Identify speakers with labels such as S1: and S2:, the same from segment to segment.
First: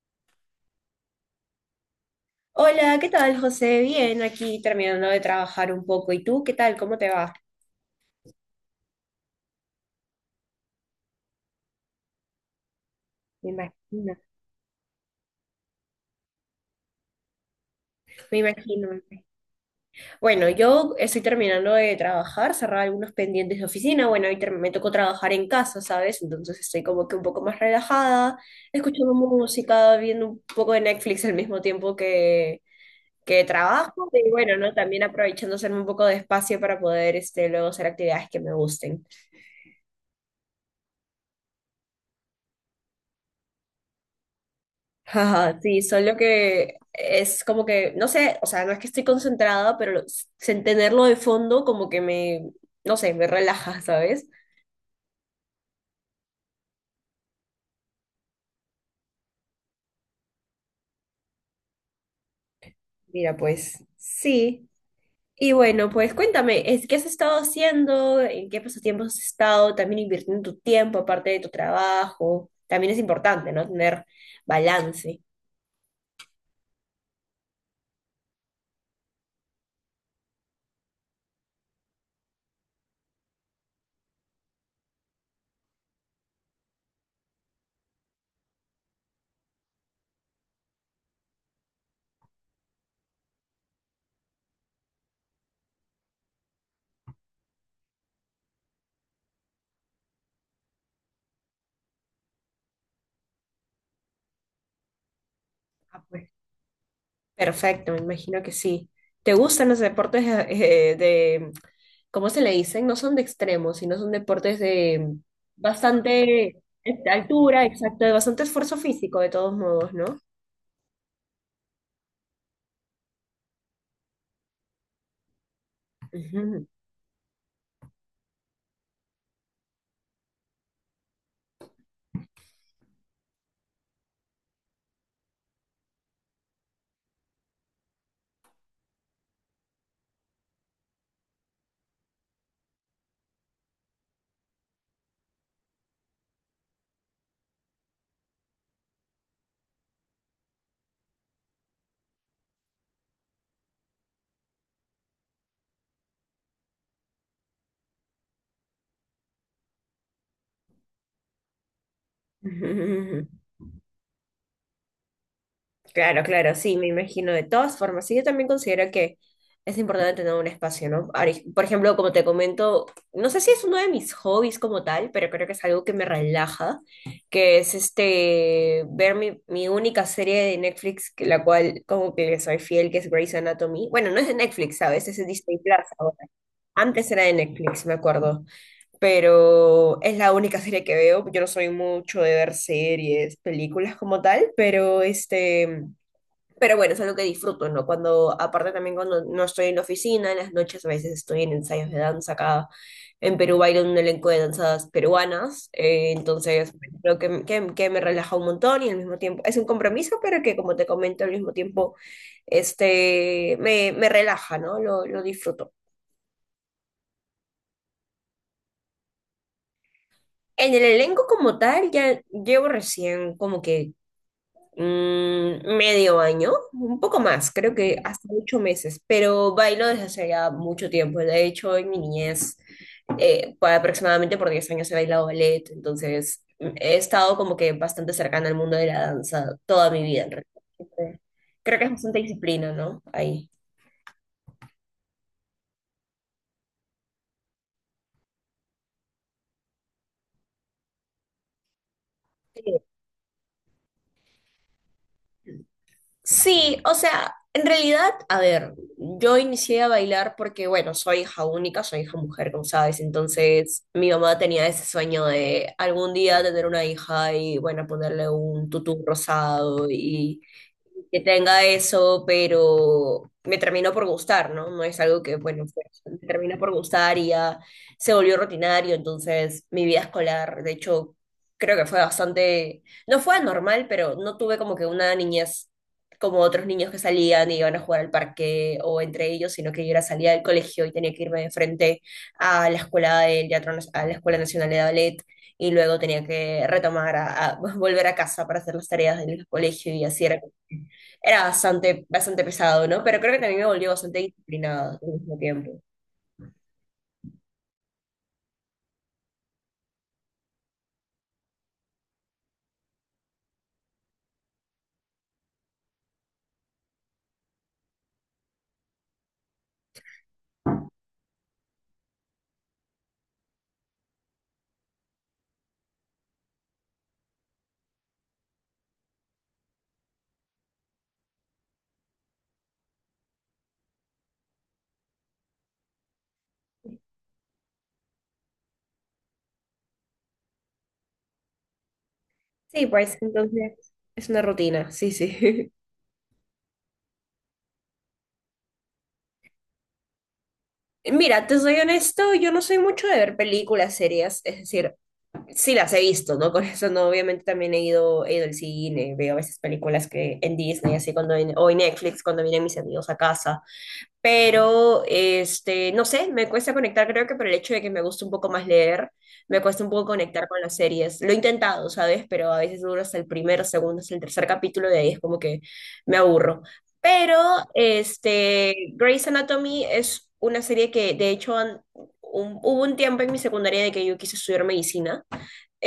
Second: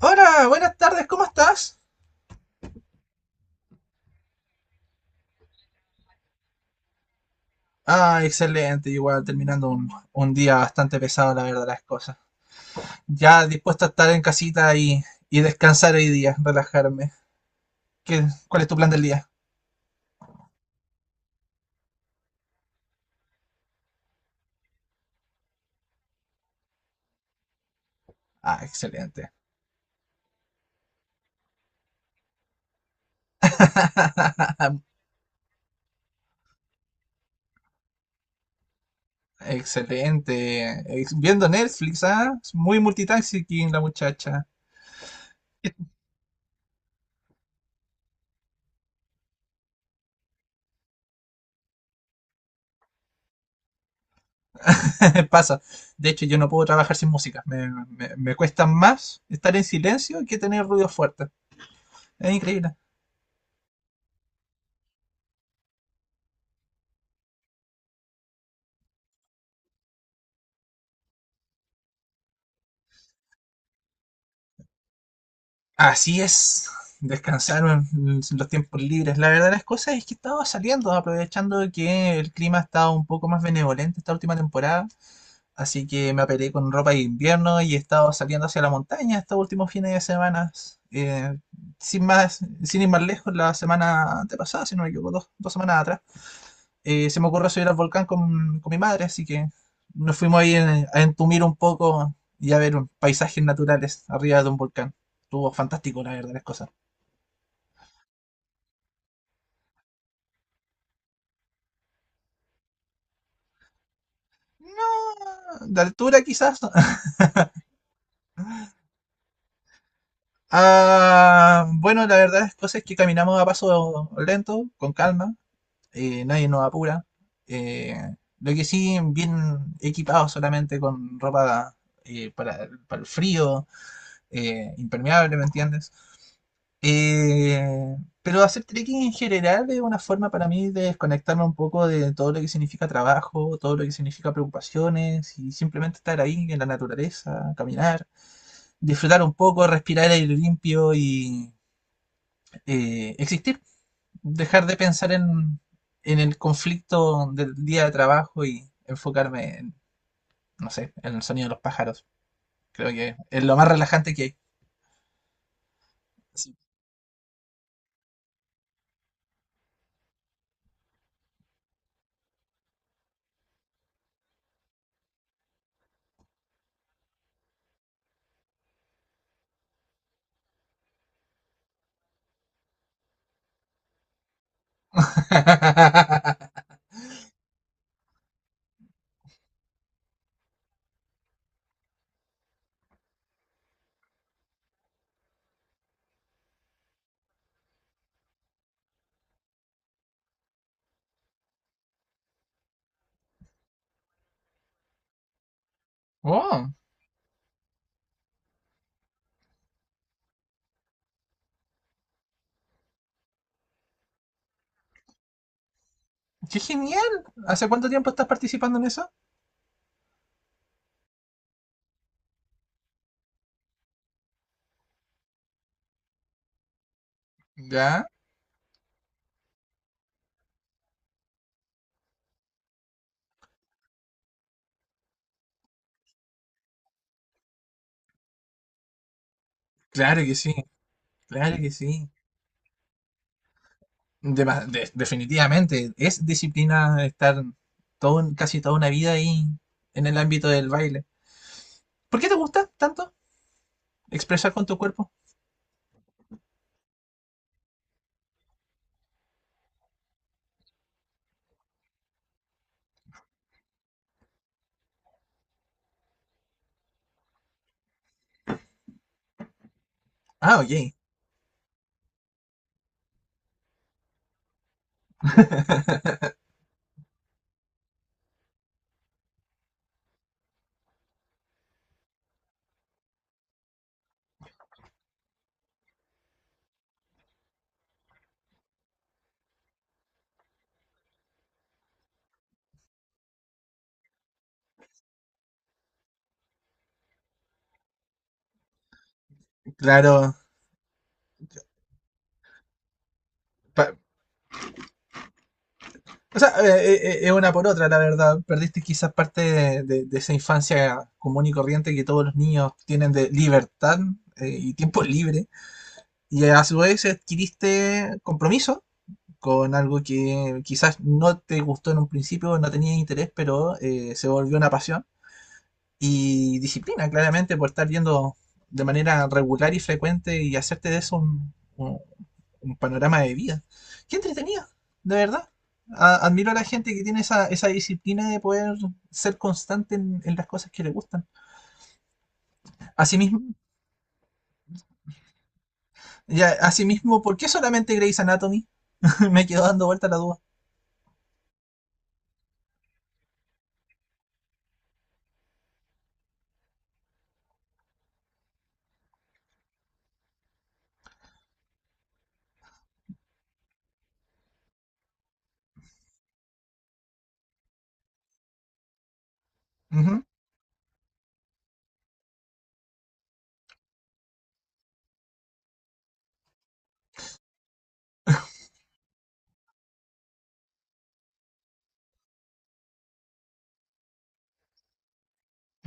S1: Hola, buenas tardes, ¿cómo estás?
S2: Hola, ¿qué tal, José? Bien, aquí terminando de trabajar un poco. ¿Y tú qué tal? ¿Cómo te va?
S1: Ah, excelente, igual terminando un día bastante pesado, la verdad, las cosas. Ya
S2: Me
S1: dispuesto a estar
S2: imagino,
S1: en casita y descansar hoy día, relajarme. ¿Qué,
S2: me
S1: Cuál es tu
S2: imagino.
S1: plan del día?
S2: Bueno, yo estoy terminando de trabajar, cerrar algunos pendientes de oficina. Bueno, me tocó trabajar en casa, ¿sabes? Entonces estoy como que un poco más relajada,
S1: Ah,
S2: escuchando
S1: excelente.
S2: música, viendo un poco de Netflix al mismo tiempo que trabajo. Y bueno, ¿no? También aprovechando hacerme un poco de espacio para poder luego hacer actividades que me gusten.
S1: Excelente. Viendo Netflix, ¿ah? Es muy multitasking la muchacha.
S2: Ajá, sí, solo que es como que, no sé, o sea, no es que estoy concentrada, sin tenerlo de fondo como que no sé, me relaja, ¿sabes?
S1: Pasa. De hecho, yo no puedo trabajar sin música. Me cuesta más estar en silencio que tener ruido fuerte. Es increíble.
S2: Mira, pues sí. Y bueno, pues cuéntame, ¿qué has estado haciendo? ¿En qué pasatiempos has estado? También invirtiendo tu tiempo aparte de tu trabajo. También es importante, ¿no? Tener balance.
S1: Así es, descansaron los tiempos libres. La verdad de las cosas es que estaba saliendo, aprovechando que el clima estaba un poco más benevolente esta última temporada. Así que me aperé con ropa de invierno y he estado saliendo hacia la montaña estos últimos fines de semana. Eh, Sin más, sin ir más lejos, la semana antepasada, si no me equivoco, dos semanas atrás, se me ocurrió subir al volcán con mi madre, así que nos fuimos ahí a entumir un poco y a ver paisajes naturales arriba de un volcán. Estuvo fantástico,
S2: Ah,
S1: la
S2: pues.
S1: verdad, las cosas.
S2: Perfecto, me imagino que sí. ¿Te gustan los deportes de, ¿cómo se le dicen? No son de extremos, sino son deportes
S1: No,
S2: de
S1: de altura quizás.
S2: bastante altura, exacto, de bastante esfuerzo físico, de todos modos, ¿no?
S1: Ah, bueno, la verdad es cosas que caminamos a paso lento, con calma, nadie nos
S2: Ujú.
S1: apura. Eh, lo que sí, bien equipados solamente con ropa para el frío, impermeable, ¿me entiendes? Eh, pero hacer trekking en general es una forma para mí de desconectarme un poco de todo lo que significa trabajo, todo lo que significa preocupaciones y simplemente estar ahí en la naturaleza, caminar, disfrutar un poco, respirar aire limpio y existir. Dejar de pensar en el conflicto del día de trabajo y enfocarme en, no sé, en el sonido de los pájaros. Creo que es lo más relajante que hay.
S2: Claro,
S1: Sí.
S2: claro, sí, me imagino de todas formas. Sí, yo también considero que es importante tener un espacio, ¿no? Por ejemplo, como te comento, no sé si es uno de mis hobbies como tal, pero creo que es algo que me relaja, que es ver mi única serie de Netflix, la cual como que le soy fiel, que es Grey's Anatomy. Bueno, no es de Netflix, ¿sabes? Es de Disney Plus ahora. Antes era de Netflix, me acuerdo, pero es la única serie que veo. Yo no soy mucho de ver series, películas como tal, pero este... Pero bueno, es algo que disfruto, ¿no? Cuando, aparte también cuando no estoy en la oficina, en las noches a veces estoy en ensayos de danza acá. En Perú bailo en un elenco de danzas peruanas,
S1: Oh.
S2: entonces bueno, creo que me relaja un montón y al mismo tiempo es un compromiso, pero que como te comento, al mismo tiempo me relaja, ¿no? Lo disfruto.
S1: ¡Qué genial! ¿Hace cuánto tiempo estás participando en eso?
S2: En el elenco como tal, ya llevo recién como que medio año, un poco más, creo que
S1: Ya,
S2: hasta 8 meses, pero bailo desde hace ya mucho tiempo. De hecho, en mi niñez, por aproximadamente por 10 años he bailado ballet, entonces he estado como que bastante cercana al mundo de la danza toda mi
S1: claro
S2: vida, en
S1: que sí,
S2: realidad. Siempre-
S1: claro que
S2: Creo que es
S1: sí.
S2: bastante disciplina, ¿no? Ahí.
S1: Definitivamente, es disciplina estar todo, casi toda una vida ahí en el ámbito del baile. ¿Por qué te gusta tanto expresar con tu cuerpo?
S2: Sí, o sea, en realidad, a ver, yo inicié a bailar porque, bueno, soy hija única, soy hija mujer, como sabes, entonces mi mamá tenía ese sueño de algún día tener una hija y, bueno, ponerle un tutú rosado y
S1: Ah, ok,
S2: que tenga eso, pero me terminó por gustar, ¿no? No es algo que, bueno, me terminó por gustar y ya se volvió rutinario, entonces mi vida escolar, de hecho, creo que fue bastante, no fue anormal, pero no tuve como que una niñez como otros niños que salían y iban a jugar al parque o entre ellos, sino que yo era salida del colegio y tenía que irme de frente a la escuela del teatro, a la Escuela Nacional de Ballet y luego tenía que retomar volver a casa para hacer las tareas del colegio y así
S1: claro.
S2: era bastante, bastante pesado, ¿no? Pero creo que también me volvió
S1: Pa-
S2: bastante disciplinada al mismo tiempo.
S1: o sea, es una por otra, la verdad. Perdiste quizás parte de, de esa infancia común y corriente que todos los niños tienen de libertad y tiempo libre. Y a su vez adquiriste compromiso con algo que quizás no te gustó en un principio, no tenías interés, pero se volvió una pasión. Y disciplina, claramente, por estar yendo de manera regular y frecuente y hacerte de eso un panorama de vida. Qué entretenida, de verdad. Admiro a la gente que tiene esa, esa disciplina de poder ser constante en las cosas que le gustan.
S2: Sí, pues
S1: Asimismo,
S2: entonces es una rutina, sí, sí.
S1: ya, asimismo, ¿por qué solamente Grey's Anatomy? Me quedó dando vuelta la duda.
S2: Mira, te soy honesto, yo no soy mucho de ver películas, series, es decir, sí las he visto, ¿no? Con eso, no, obviamente también he ido al cine, veo a veces películas que en Disney, así o en Netflix, cuando vienen mis amigos a casa pero no sé, me cuesta conectar, creo que por el hecho de que me gusta un poco más leer, me cuesta un poco
S1: Ujú.
S2: conectar con las series. Lo he intentado, ¿sabes? Pero a veces duro hasta el primer, segundo, hasta el tercer capítulo, de ahí es como que me aburro. Pero Grey's Anatomy es una serie que, de hecho, hubo un tiempo en mi secundaria de que yo quise estudiar medicina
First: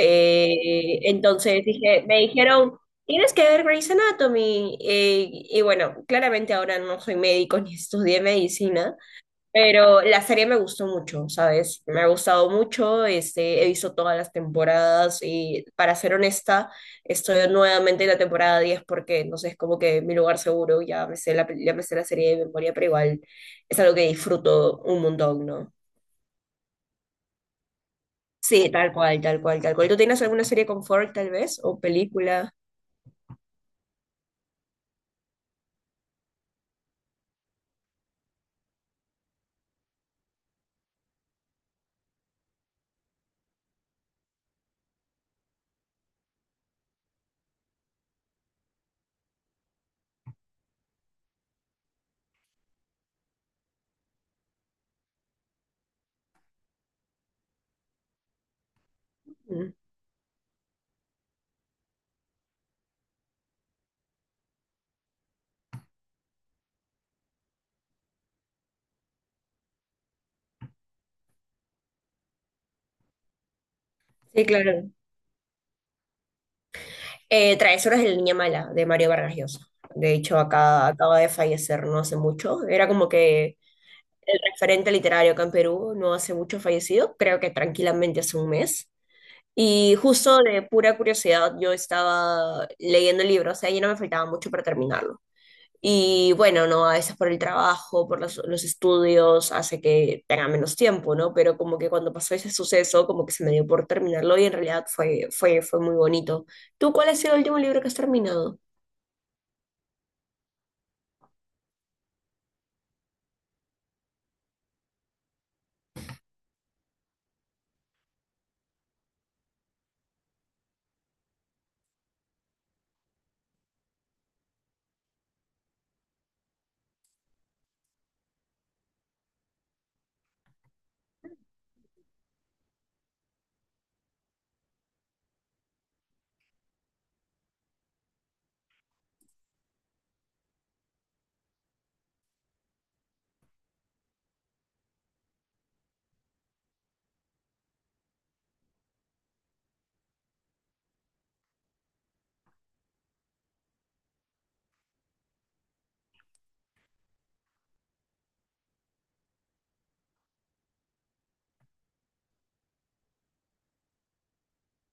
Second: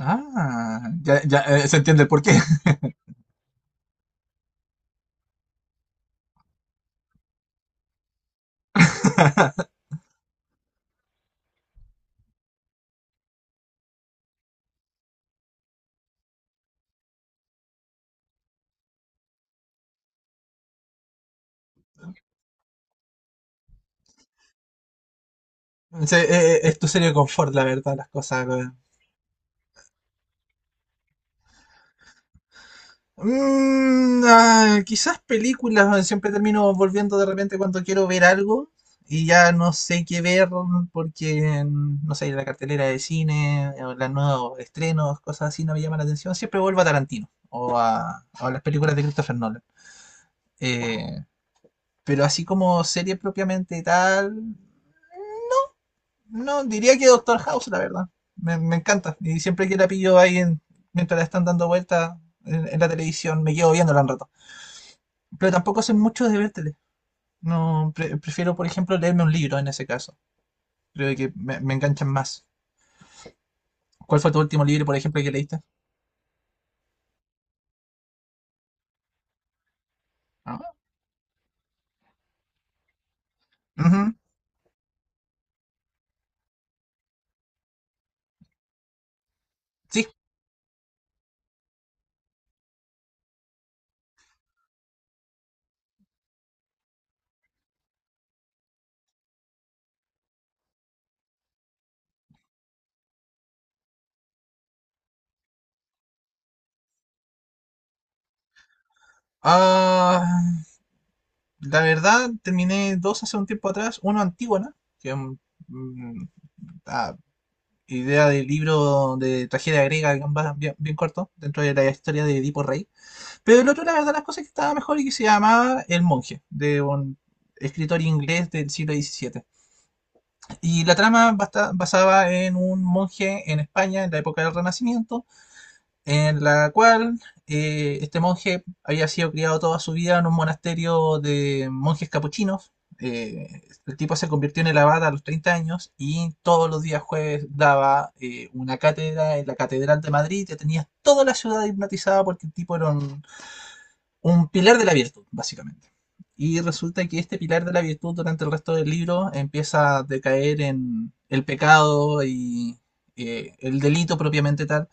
S1: Ah, ya, ya,
S2: entonces
S1: se entiende
S2: dije,
S1: el
S2: me
S1: porqué.
S2: dijeron, tienes que ver Grey's Anatomy. Y bueno, claramente ahora no soy médico ni estudié medicina, pero la serie me gustó mucho, ¿sabes? Me ha gustado mucho, he visto todas las temporadas y para ser honesta, estoy nuevamente en la temporada 10 porque, no sé, es como que mi lugar seguro, ya me sé ya me sé la serie de memoria, pero igual es algo que disfruto un montón, ¿no?
S1: Sí, es tu serie de confort, la verdad, las cosas.
S2: Sí,
S1: Weón.
S2: tal cual, tal cual, tal cual. ¿Tú tienes alguna serie confort, tal vez? ¿O película?
S1: Mm, ah, quizás películas, weón, siempre termino volviendo de repente cuando quiero ver algo y ya no sé qué ver porque, mm, no sé, la cartelera de cine, o los nuevos estrenos, cosas así no me llaman la atención. Siempre vuelvo a Tarantino o a las películas de Christopher Nolan. Eh, pero así como serie propiamente tal, no, diría que Doctor House, la verdad. Me encanta. Y siempre
S2: Mm,
S1: que la pillo ahí mientras la están dando vuelta en la televisión, me quedo viéndola un rato. Pero tampoco sé mucho de ver tele. No, prefiero, por ejemplo, leerme un libro en ese caso. Creo que me enganchan más. ¿Cuál fue tu
S2: sí,
S1: último libro,
S2: claro.
S1: por ejemplo, que leíste?
S2: Travesuras de la Niña Mala, de Mario Vargas Llosa. De hecho,
S1: Ah,
S2: acá acaba de fallecer no hace mucho. Era como que
S1: ujú,
S2: el referente literario acá en Perú no hace mucho fallecido, creo que tranquilamente hace un mes. Y
S1: sí.
S2: justo de pura curiosidad, yo estaba leyendo el libro, o sea, ya no me faltaba mucho para terminarlo. Y bueno, ¿no? A veces por el trabajo, por los estudios, hace que tenga menos tiempo, ¿no? Pero como que cuando pasó ese suceso, como que se me dio por terminarlo y en realidad fue muy bonito. ¿Tú cuál ha sido el último libro que has terminado?
S1: Ah, la verdad, terminé dos hace un tiempo atrás. Uno Antígona, que mm, ah, idea del libro de tragedia griega, que va bien, bien corto, dentro de la historia de Edipo Rey. Pero el otro, la verdad, las cosas que estaba mejor y que se llamaba El Monje, de un escritor inglés del siglo XVII. Y la trama basaba en un monje en España en la época del Renacimiento, en la cual este monje había sido criado toda su vida en un monasterio de monjes capuchinos. Eh, el tipo se convirtió en el abad a los 30 años y todos los días jueves daba una cátedra en la Catedral de Madrid que tenía toda la ciudad hipnotizada porque el tipo era un pilar de la virtud, básicamente. Y resulta que este pilar de la virtud durante el resto del libro empieza a decaer en el pecado y el delito propiamente tal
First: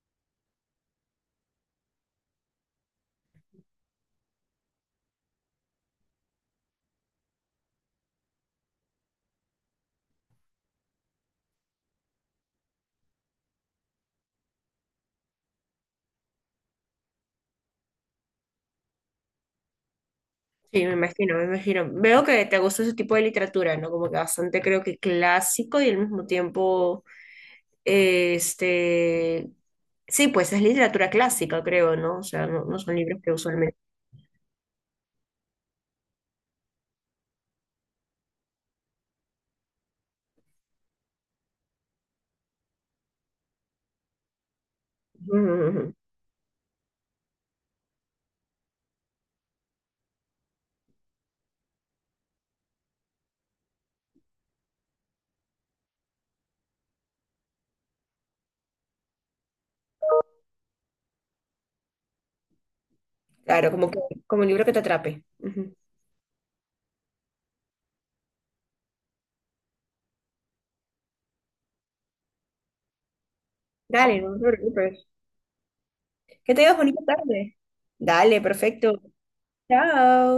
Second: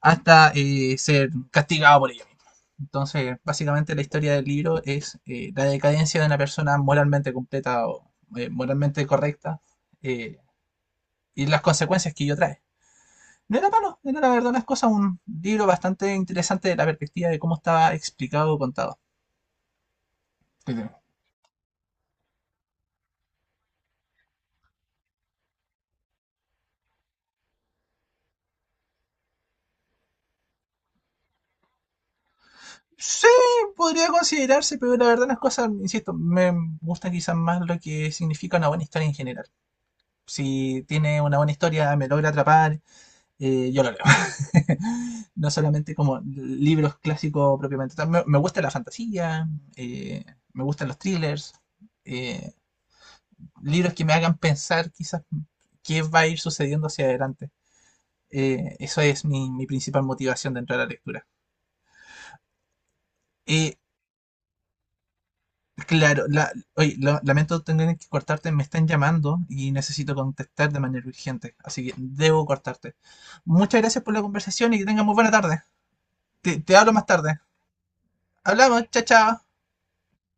S1: hasta ser castigado por ella misma. Entonces, básicamente la historia del libro es la decadencia de una persona moralmente completa o moralmente correcta eh, y las consecuencias que ello trae. No era malo, era la verdad las cosas un libro bastante interesante de la perspectiva de cómo estaba explicado o contado.
S2: Sí, me imagino, me imagino. Veo que te gusta ese tipo de literatura, ¿no? Como que bastante creo que clásico y al mismo tiempo, este, sí, pues es literatura clásica, creo, ¿no? O sea, no, no son libros
S1: Sí,
S2: que usualmente...
S1: podría considerarse, pero la verdad las cosas, insisto, me gusta quizás más lo que significa una buena historia en general. Si tiene una buena historia, me logra atrapar yo lo leo.
S2: Ujú,
S1: No
S2: ujú, ujú.
S1: solamente como libros clásicos propiamente tal. Me gusta la fantasía, eh, me gustan los thrillers, eh, libros que me hagan pensar quizás qué va a ir sucediendo hacia adelante. Eso es mi principal motivación dentro de la lectura.
S2: Claro,
S1: Eh,
S2: como que Como un libro que te atrape.
S1: claro, la, oye, lamento tener que cortarte, me están llamando y necesito contestar de manera urgente, así que debo cortarte. Muchas gracias por
S2: Dale,
S1: la
S2: no te
S1: conversación y que tengas
S2: preocupes.
S1: muy buena tarde.
S2: Que
S1: Te
S2: tengas
S1: hablo
S2: bonita
S1: más tarde.
S2: tarde. Dale,
S1: Hablamos,
S2: perfecto.
S1: chao, chao.
S2: Chao.